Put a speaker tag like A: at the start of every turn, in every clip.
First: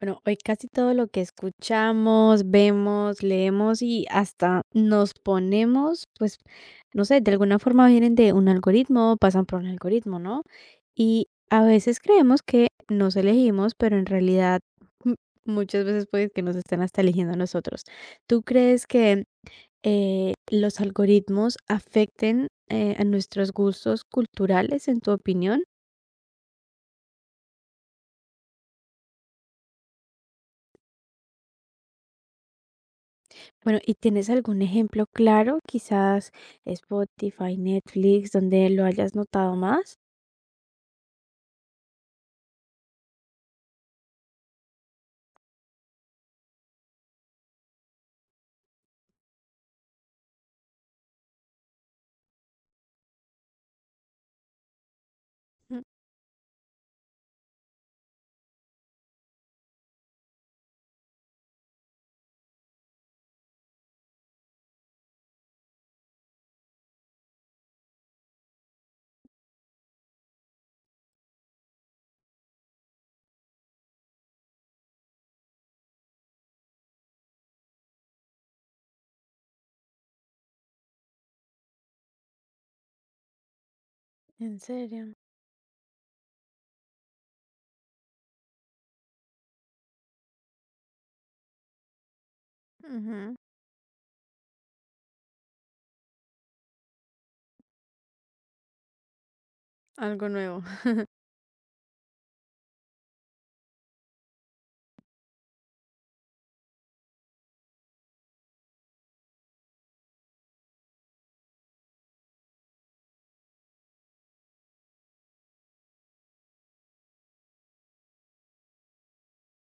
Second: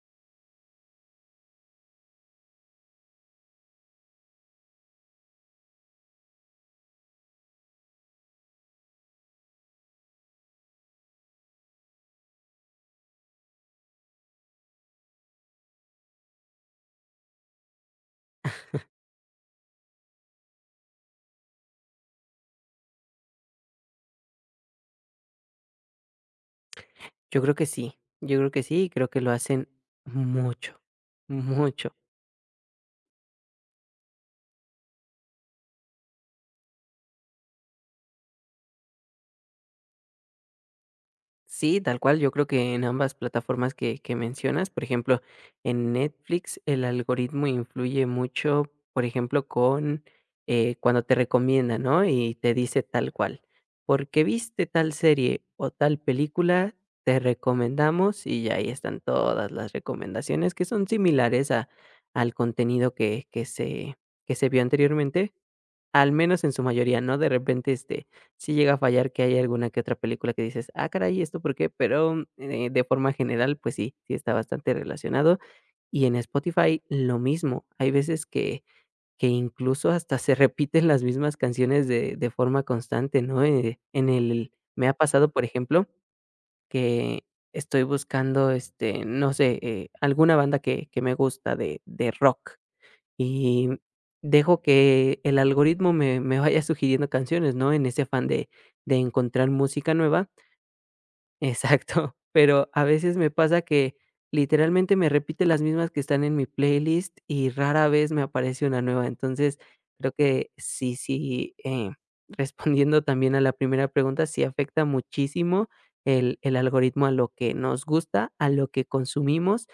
A: Bueno, hoy casi todo lo que escuchamos, vemos, leemos y hasta nos ponemos, pues, no sé, de alguna forma vienen de un algoritmo, pasan por un algoritmo, ¿no? Y a veces creemos que nos elegimos, pero en realidad m- muchas veces puede que nos estén hasta eligiendo a nosotros. ¿Tú crees que los algoritmos afecten a nuestros gustos culturales, en tu opinión?
B: Yo creo que sí, yo creo que sí, creo que lo hacen mucho, mucho.
A: Bueno, ¿y tienes algún ejemplo claro? Quizás Spotify, Netflix, donde lo hayas notado más.
B: Sí, tal cual, yo creo que en ambas plataformas que mencionas, por ejemplo, en Netflix el algoritmo influye mucho, por ejemplo, con cuando te recomienda, ¿no? Y te dice tal cual, porque viste tal serie o
A: Mm.
B: tal película, te recomendamos y ahí están todas las recomendaciones que son similares al contenido que se vio anteriormente. Al menos en su mayoría, ¿no? De repente, sí llega a fallar que hay alguna que otra película que dices: "Ah, caray, ¿esto por qué?". Pero, de forma general, pues sí, sí está bastante relacionado. Y en Spotify, lo mismo. Hay veces que incluso hasta se repiten las mismas canciones de forma constante, ¿no? En el
A: ¿En
B: me ha
A: serio?
B: pasado, por ejemplo, que estoy buscando, no sé, alguna banda que me gusta de rock.
A: Ujú.
B: Y dejo que el algoritmo me vaya sugiriendo canciones, ¿no? En ese afán de encontrar música
A: Algo
B: nueva.
A: nuevo.
B: Exacto, pero a veces me pasa que literalmente me repite las mismas que están en mi playlist y rara vez me aparece una nueva. Entonces, creo que sí, sí, respondiendo también a la primera pregunta, sí afecta muchísimo el algoritmo a lo que nos gusta, a lo que consumimos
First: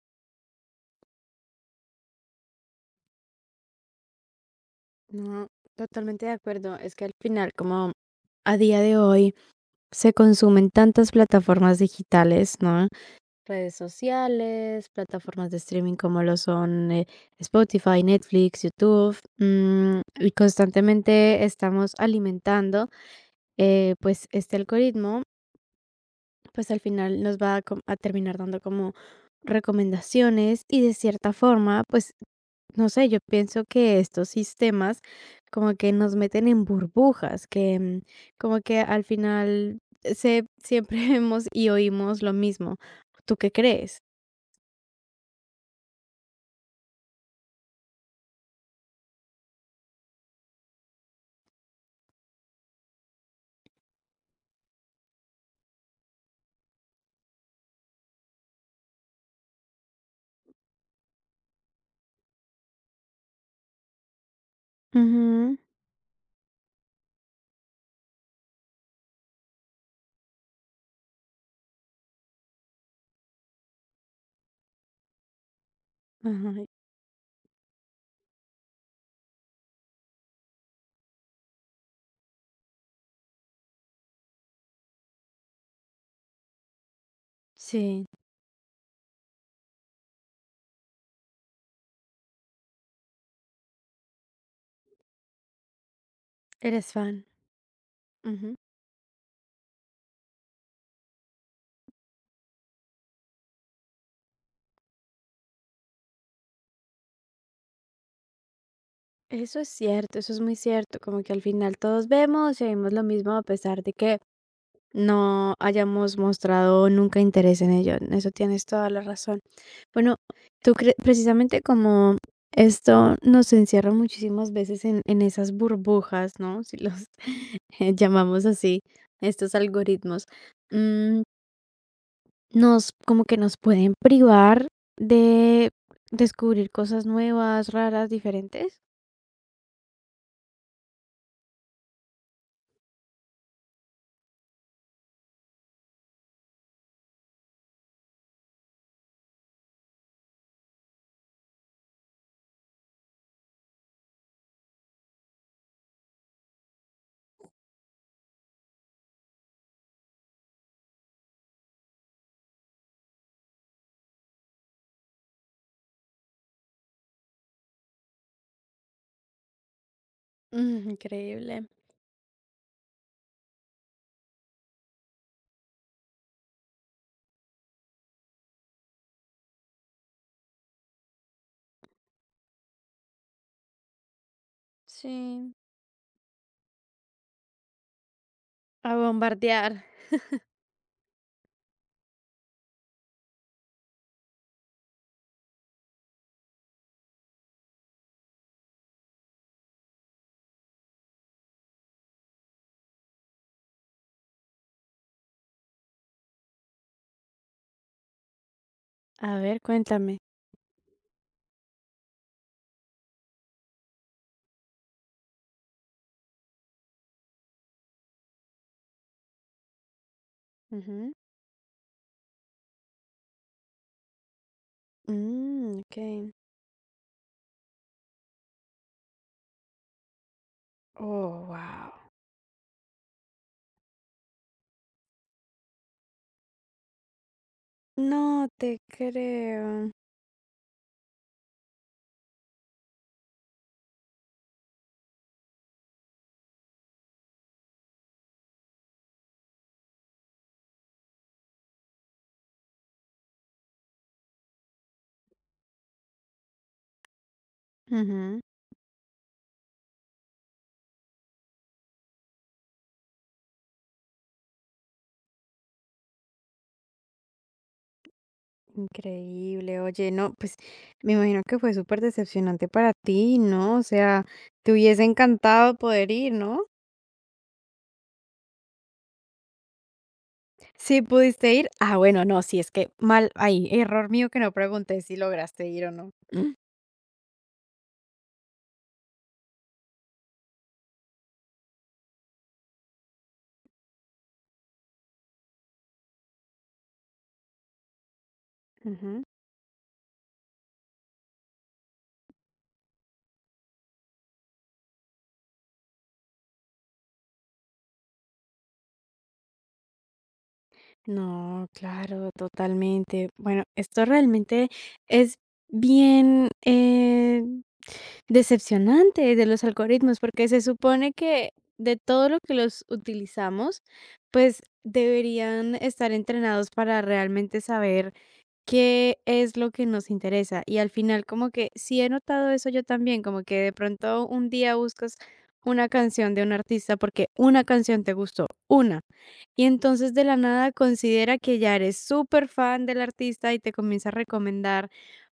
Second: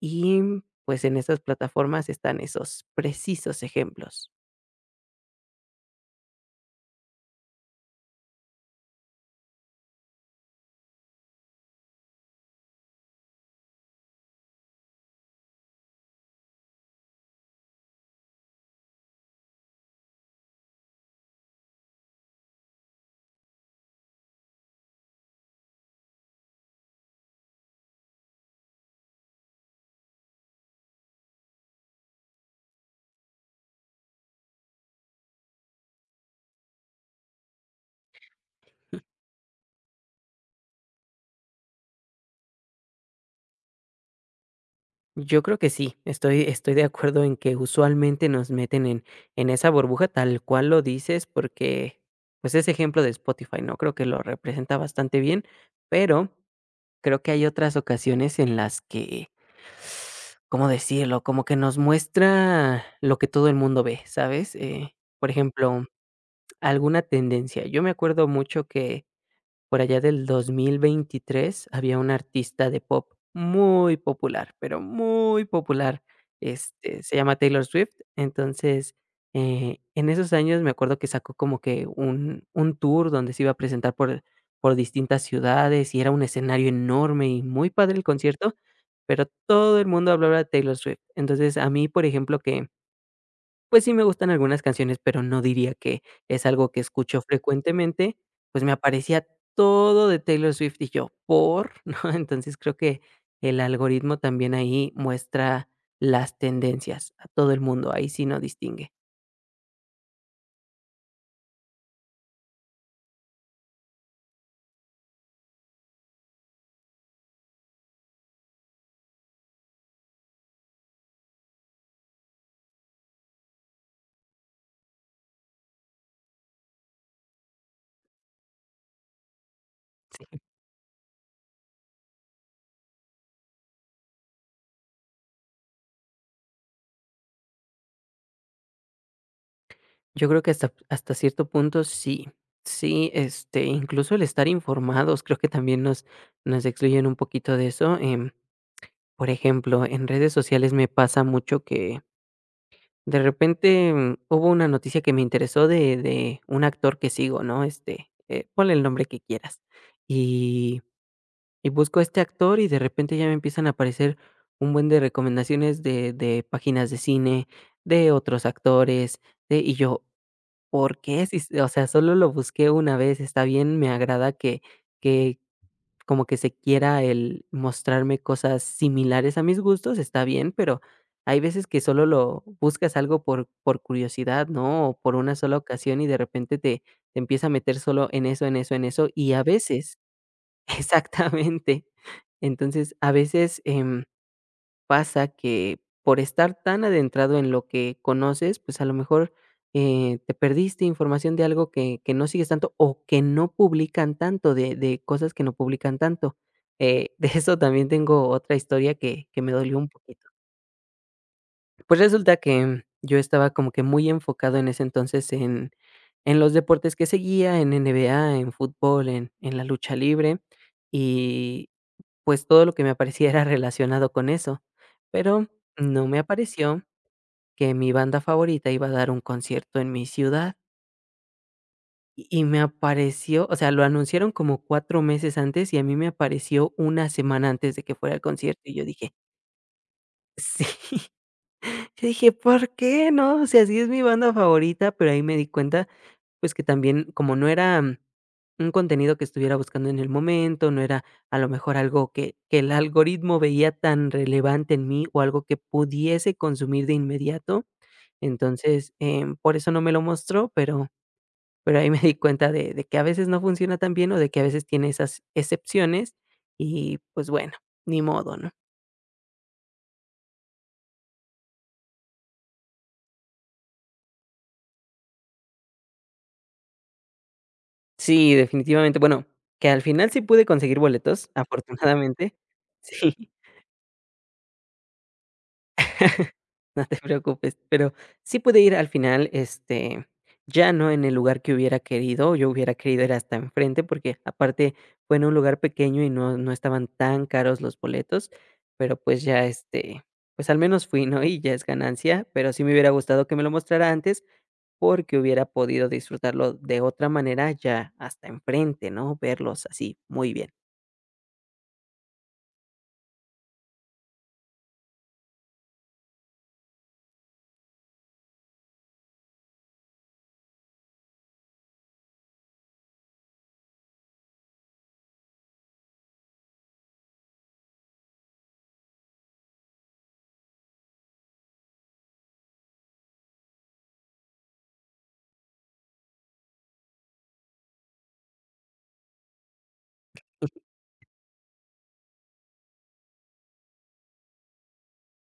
B: y pues en estas plataformas están esos precisos ejemplos.
A: No, totalmente de acuerdo. Es que al final, como a día de hoy, se consumen tantas plataformas digitales, ¿no? Redes sociales, plataformas de streaming como lo son Spotify, Netflix, YouTube, y constantemente estamos alimentando, pues, este algoritmo pues al final nos va a, a terminar dando como recomendaciones y de cierta forma, pues no sé, yo pienso que estos sistemas como que nos meten en burbujas, que como que al final se, siempre vemos y oímos lo mismo. ¿Tú qué crees?
B: Yo creo que sí, estoy de acuerdo en que usualmente nos meten en esa burbuja tal cual lo dices, porque, pues, ese ejemplo de Spotify, ¿no? Creo que lo representa bastante bien, pero creo que hay otras ocasiones en las que, ¿cómo decirlo? Como que nos muestra lo que todo el mundo ve, ¿sabes? Por
A: Ujú.
B: ejemplo, alguna tendencia. Yo me acuerdo mucho que por allá del 2023 había una artista de pop muy popular, pero muy popular,
A: Ajá.
B: se llama Taylor Swift. Entonces, en esos años me acuerdo que sacó como que un tour donde se iba a presentar por distintas ciudades y era un escenario enorme y muy padre el
A: Sí,
B: concierto, pero todo el mundo hablaba de Taylor Swift. Entonces, a mí, por ejemplo, que pues sí me gustan algunas canciones, pero no diría que es algo que
A: eres
B: escucho
A: fan.
B: frecuentemente,
A: Ujú.
B: pues me aparecía todo de Taylor Swift y yo, ¿por? ¿No? Entonces creo que el algoritmo también ahí muestra las tendencias a todo el mundo, ahí sí no distingue.
A: Eso es cierto, eso es muy cierto, como que al final todos vemos y oímos lo mismo a pesar de que no hayamos mostrado nunca interés en ello. En eso tienes toda la razón. Bueno, tú crees, precisamente como esto nos encierra muchísimas veces en esas burbujas, ¿no? Si los llamamos así, estos algoritmos, mm, nos, como que nos pueden privar de descubrir cosas nuevas, raras, diferentes.
B: Yo creo que hasta cierto punto sí, sí, incluso el estar informados, creo que también nos excluyen un poquito de eso, por ejemplo, en redes sociales me pasa mucho que de repente, hubo una noticia que me interesó de un actor que sigo, ¿no? Ponle el nombre que quieras. Y y busco a este actor, y de repente ya me empiezan a aparecer un buen de recomendaciones de páginas de cine, de otros actores, de y yo,
A: Mm,
B: ¿por qué? Si s
A: increíble.
B: o sea, solo lo busqué una vez, está bien, me agrada que como que se quiera el mostrarme cosas similares a mis gustos, está bien, pero hay veces que solo lo buscas algo por curiosidad, ¿no? O por una
A: Sí.
B: sola ocasión y de repente te empieza a meter solo en eso, en eso, en
A: A
B: eso, y a
A: bombardear.
B: veces, exactamente. Entonces, a veces, pasa que por estar tan adentrado en lo que conoces, pues a lo mejor te perdiste información de algo que no sigues tanto o que no publican tanto, de cosas que no publican tanto. De eso también tengo otra historia que,
A: A
B: que me
A: ver,
B: dolió un
A: cuéntame.
B: poquito. Pues resulta que yo estaba como que muy enfocado en ese entonces en los deportes que seguía, en NBA, en fútbol, en la lucha libre,
A: Ujú.
B: pues todo lo que me aparecía era relacionado con eso, pero
A: Mm, ok.
B: no me apareció que mi banda favorita iba a dar un concierto en mi ciudad
A: Oh, wow.
B: y me apareció, o sea, lo anunciaron como 4 meses antes y a mí me apareció una semana antes de que fuera el
A: No
B: concierto y
A: te
B: yo dije:
A: creo.
B: "Sí". Yo dije: "¿Por qué no?". O sea, sí es mi banda favorita, pero ahí me di cuenta, pues, que también, como no era, un contenido que estuviera buscando en el momento, no era a lo mejor algo que el algoritmo veía tan relevante en mí, o algo que pudiese consumir de inmediato.
A: Ujú.
B: Entonces, por eso no me lo mostró, pero ahí me di cuenta de que a veces no funciona tan bien, o de que a veces tiene esas excepciones y, pues, bueno, ni modo, ¿no?
A: Increíble. Oye, no, pues me imagino que fue súper decepcionante para ti, ¿no? O sea, te hubiese encantado poder ir, ¿no?
B: Sí, definitivamente. Bueno, que al final sí pude conseguir
A: Sí,
B: boletos,
A: pudiste ir. Ah, bueno,
B: afortunadamente.
A: no, sí, es que
B: Sí,
A: mal, ahí, error mío que no pregunté si lograste ir o no.
B: no te preocupes, pero sí pude ir al final, ya no en el lugar que hubiera querido, yo hubiera querido ir hasta enfrente, porque aparte fue en un lugar pequeño y no estaban tan caros los boletos, pero, pues,
A: Ujú.
B: ya, pues, al menos fui, ¿no? Y ya es ganancia, pero sí me hubiera gustado que me lo mostrara antes, porque hubiera podido disfrutarlo de otra manera ya hasta enfrente, ¿no? Verlos así muy bien.
A: No, claro, totalmente. Bueno, esto realmente es bien decepcionante de los algoritmos, porque se supone que de todo lo que los utilizamos, pues deberían estar entrenados para realmente saber qué es lo que nos interesa. Y al final, como que sí he notado eso yo también, como que de pronto un día buscas una canción de un artista porque una canción te gustó, una. Y entonces de la nada considera que ya eres súper fan del artista y te comienza a recomendar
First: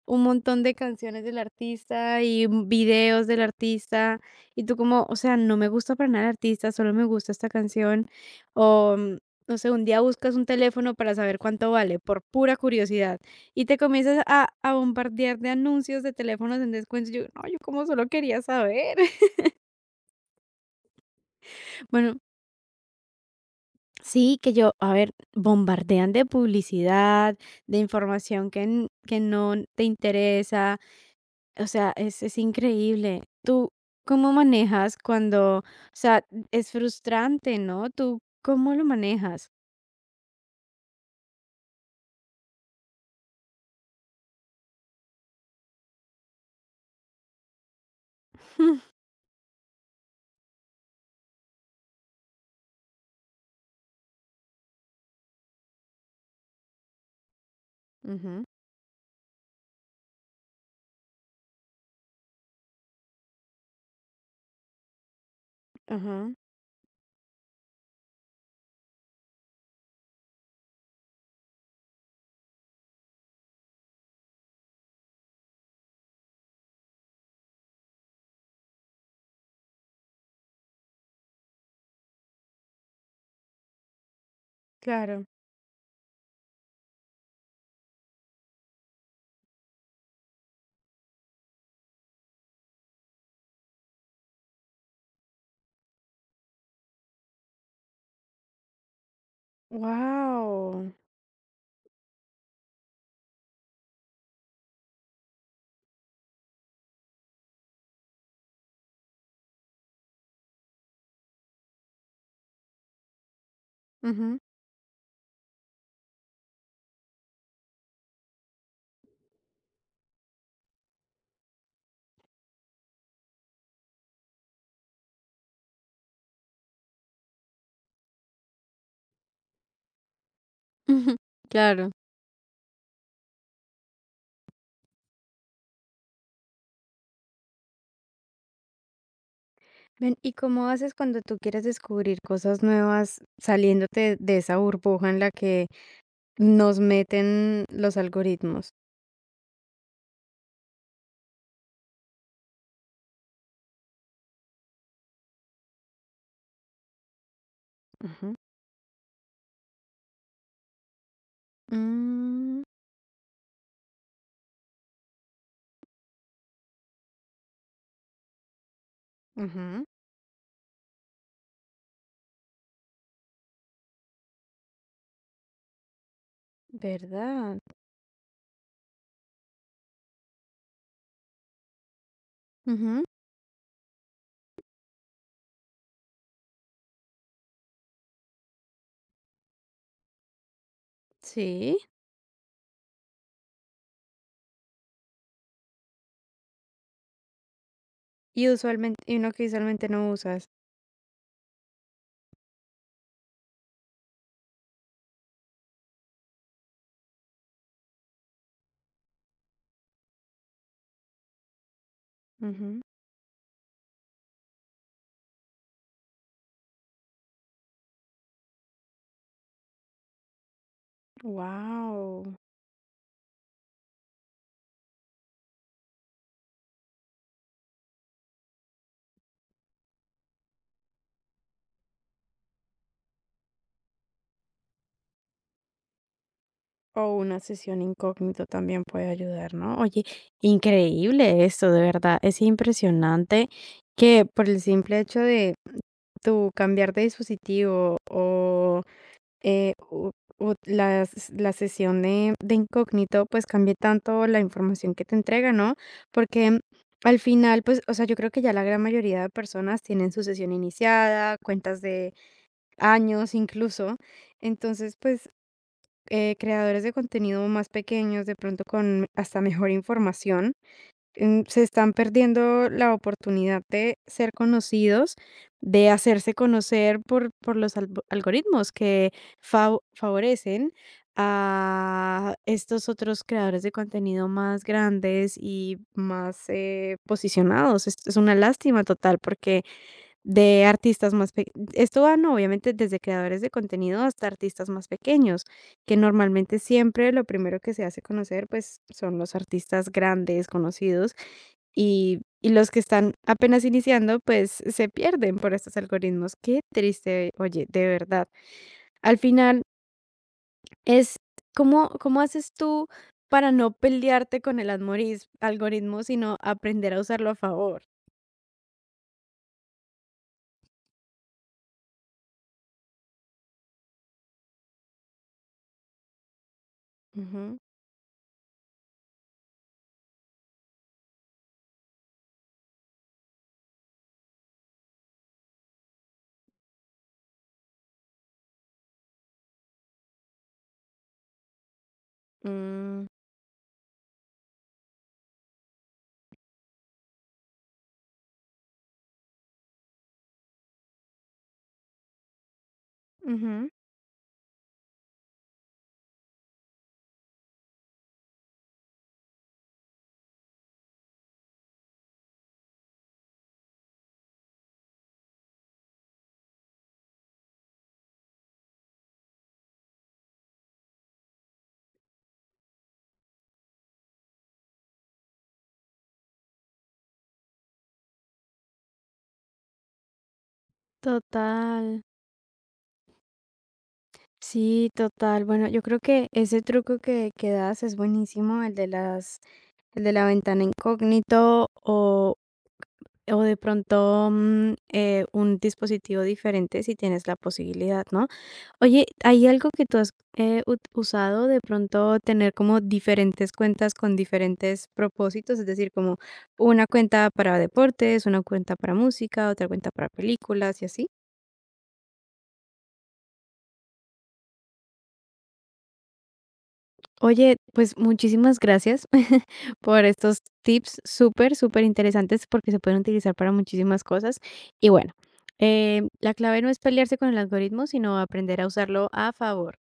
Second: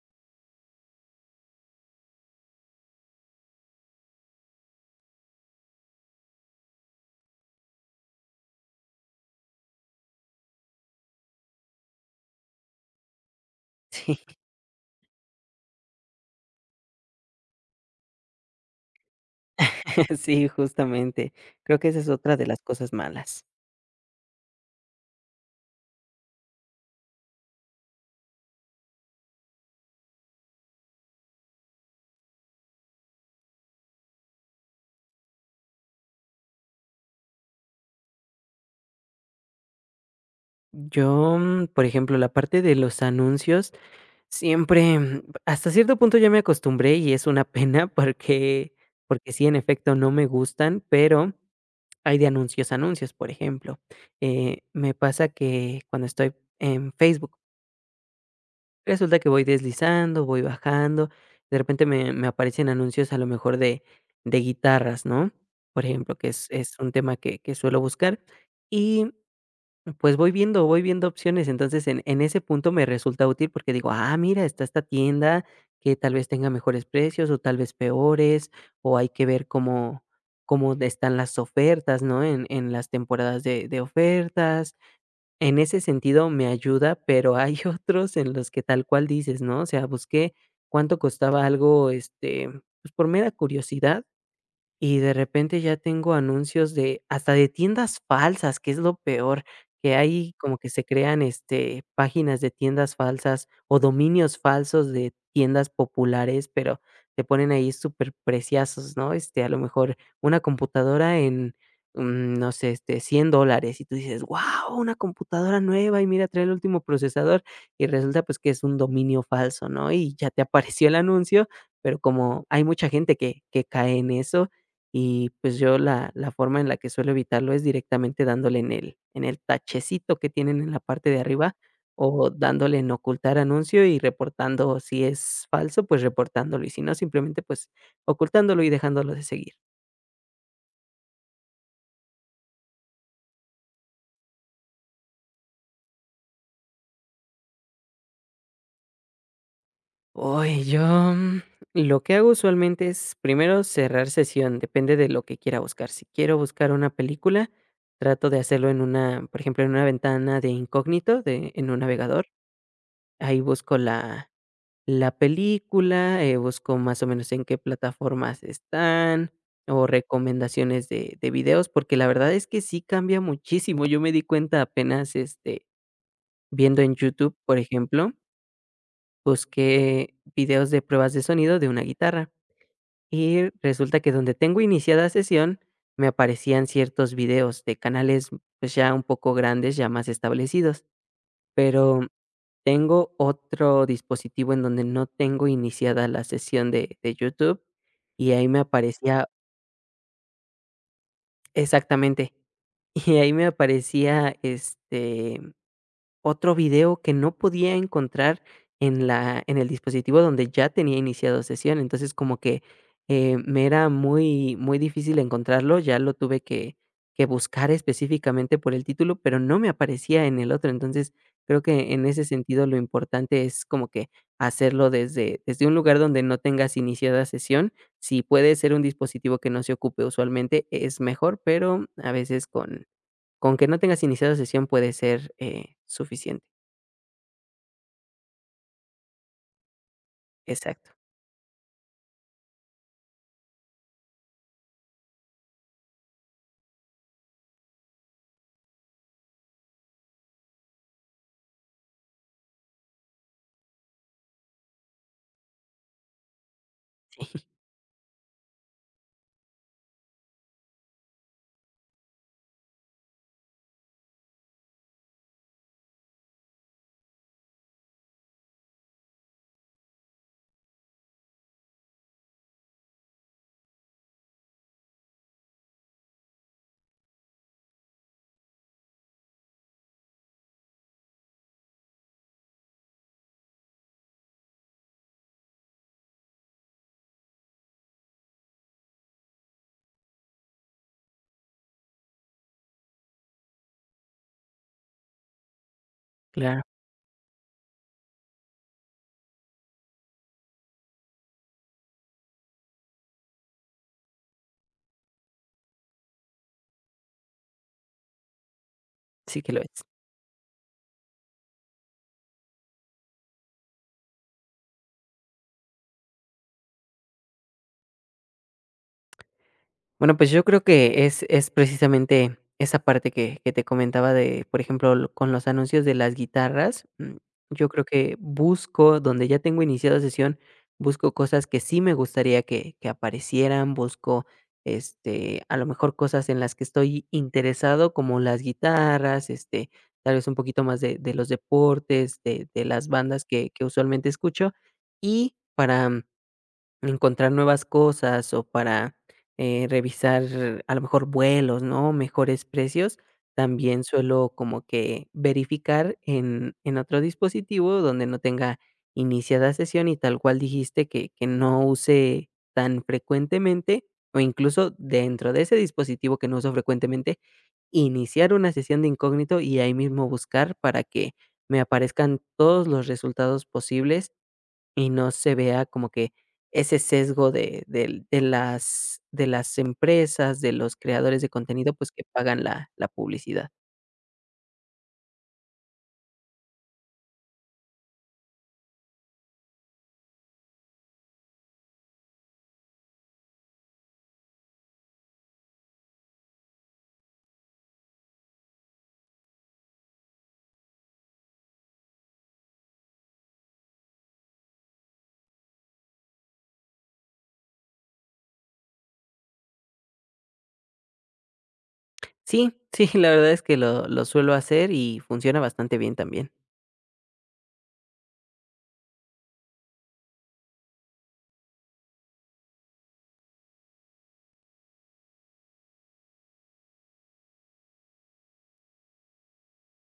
A: un montón de canciones del artista y videos del artista. Y tú como, o sea, no me gusta para nada el artista, solo me gusta esta canción. O, no sé, un día buscas un teléfono para saber cuánto vale, por pura curiosidad y te
B: Sí,
A: comienzas a bombardear de anuncios de teléfonos en descuento. Yo, no, yo como solo quería saber.
B: sí, justamente. Creo que esa es
A: Bueno,
B: otra de las cosas malas.
A: sí, que yo, a ver, bombardean de publicidad, de información que, que no te interesa. O sea, es increíble. Tú, ¿cómo manejas cuando, o sea, es frustrante, ¿no? Tú, ¿cómo lo manejas?
B: Yo, por ejemplo, la parte de los anuncios, siempre, hasta cierto punto ya me acostumbré y es una pena porque, sí, en efecto, no me gustan, pero hay de anuncios a anuncios, por ejemplo. Me pasa que cuando estoy en Facebook,
A: Ujú,
B: resulta que voy deslizando, voy bajando, de repente me aparecen anuncios a lo mejor de guitarras, ¿no? Por ejemplo, que
A: ajá,
B: es un tema que suelo buscar y, pues, voy viendo opciones. Entonces, en ese punto me resulta útil porque digo: "Ah, mira, está esta tienda que tal vez tenga mejores precios o tal vez peores, o hay que ver cómo están las ofertas", ¿no? En las temporadas de ofertas,
A: claro.
B: en ese sentido me ayuda, pero hay otros en los que tal cual dices, ¿no? O sea, busqué cuánto costaba algo, pues por mera curiosidad y de repente ya tengo anuncios de hasta de tiendas falsas, que es lo peor, que hay como que se
A: Wow.
B: crean, páginas de tiendas falsas o dominios falsos de tiendas populares, pero te ponen ahí súper preciosos, ¿no? A lo mejor una computadora en, no sé, $100 y tú dices:
A: Ujú.
B: "Guau, una computadora nueva y mira, trae el último procesador", y resulta, pues, que es un dominio falso, ¿no? Y ya te apareció el anuncio, pero como hay mucha gente que cae en eso, y, pues, yo la forma en la que suelo evitarlo es directamente dándole en el tachecito que tienen en la parte de arriba,
A: Claro.
B: o dándole en ocultar anuncio y reportando, si es falso, pues, reportándolo, y si no, simplemente, pues, ocultándolo y dejándolo de seguir.
A: Ven, ¿y cómo haces cuando tú quieres descubrir cosas nuevas saliéndote de esa burbuja en la que nos meten los algoritmos?
B: Uy, yo, lo que hago usualmente es, primero, cerrar sesión, depende de lo que quiera buscar. Si quiero buscar una película, trato
A: Ujú.
B: de hacerlo en una, por ejemplo, en una ventana de incógnito de en un navegador.
A: Mm,
B: Ahí busco la película, busco más o menos en qué plataformas están o
A: ujú,
B: recomendaciones de videos, porque la verdad es que sí cambia muchísimo. Yo me di cuenta apenas, viendo en YouTube, por
A: ¿verdad?
B: ejemplo, busqué videos de pruebas de sonido de una guitarra
A: Ujú,
B: y resulta que donde tengo iniciada sesión me aparecían ciertos videos de canales, pues, ya un poco grandes, ya más establecidos,
A: sí.
B: pero tengo otro dispositivo en donde no tengo iniciada la sesión de YouTube, y ahí
A: Y
B: me
A: usualmente, y
B: aparecía
A: uno que usualmente no usas.
B: exactamente, y ahí me aparecía, este otro video que no podía encontrar en el dispositivo donde ya tenía iniciado sesión. Entonces, como que,
A: Ujú.
B: me era muy muy difícil encontrarlo, ya lo tuve que buscar específicamente por el título, pero no me aparecía en el otro. Entonces, creo que en ese
A: Wow.
B: sentido lo importante es como que hacerlo desde un lugar donde no tengas iniciada sesión. Si puede ser un dispositivo que no se ocupe usualmente, es mejor, pero a veces con que no tengas iniciado sesión puede ser, suficiente.
A: O una sesión incógnito también puede ayudar, ¿no? Oye,
B: Exacto.
A: increíble esto, de verdad. Es impresionante que por el simple hecho de tu cambiar de dispositivo o u u la s la sesión de incógnito, pues, cambie tanto la información que te entrega, ¿no? Porque al final, pues, o sea, yo creo que ya la gran mayoría de personas tienen su sesión iniciada, cuentas de años incluso. Entonces, pues, creadores de contenido más pequeños, de pronto con hasta mejor información se están perdiendo la oportunidad de ser conocidos, de hacerse conocer por los algoritmos que favorecen a estos otros creadores de contenido más grandes y más posicionados. Esto es una lástima total porque de artistas más esto va no, obviamente desde creadores de contenido hasta artistas más pequeños, que normalmente
B: Claro,
A: siempre lo primero que se hace conocer pues son los artistas grandes, conocidos y los que están apenas iniciando, pues, se pierden por estos algoritmos. Qué triste, oye, de verdad. Al
B: sí que lo
A: final
B: es.
A: es ¿cómo haces tú para no pelearte con el almoriz algoritmo, sino aprender a usarlo a favor?
B: Bueno, pues yo creo que es precisamente esa parte que te comentaba de, por ejemplo, lo con los anuncios de las guitarras,
A: Ujú,
B: yo creo que busco, donde ya tengo iniciada sesión, busco cosas que sí me gustaría que aparecieran, busco, a lo mejor cosas en las que estoy interesado, como las guitarras, tal vez un poquito más de los deportes, de las
A: mm,
B: bandas que usualmente escucho, y para encontrar nuevas cosas o para, revisar a lo mejor vuelos, ¿no? Mejores precios,
A: ujú.
B: también suelo como que verificar en otro dispositivo donde no tenga iniciada sesión y tal cual dijiste que no use tan frecuentemente, o incluso dentro de ese dispositivo que no uso frecuentemente, iniciar una sesión de incógnito y ahí mismo buscar para que me aparezcan todos los resultados posibles y no se vea como que ese sesgo de las empresas, de los creadores de contenido,
A: Total.
B: pues, que pagan la publicidad.
A: Sí, total. Bueno, yo creo que ese truco que das es buenísimo, el de las el de la ventana incógnito o O de pronto, un dispositivo diferente si tienes la posibilidad, ¿no? Oye, ¿hay algo que tú has, usado de pronto tener como diferentes cuentas con diferentes propósitos? Es decir, como una cuenta para deportes, una cuenta para música, otra cuenta para películas y así.
B: Sí, sí, la verdad es que lo suelo hacer y funciona bastante bien también.
A: Oye, pues muchísimas gracias por estos tips súper, súper interesantes porque se pueden utilizar para muchísimas cosas. Y bueno, la clave no es pelearse con el algoritmo, sino aprender a usarlo a favor.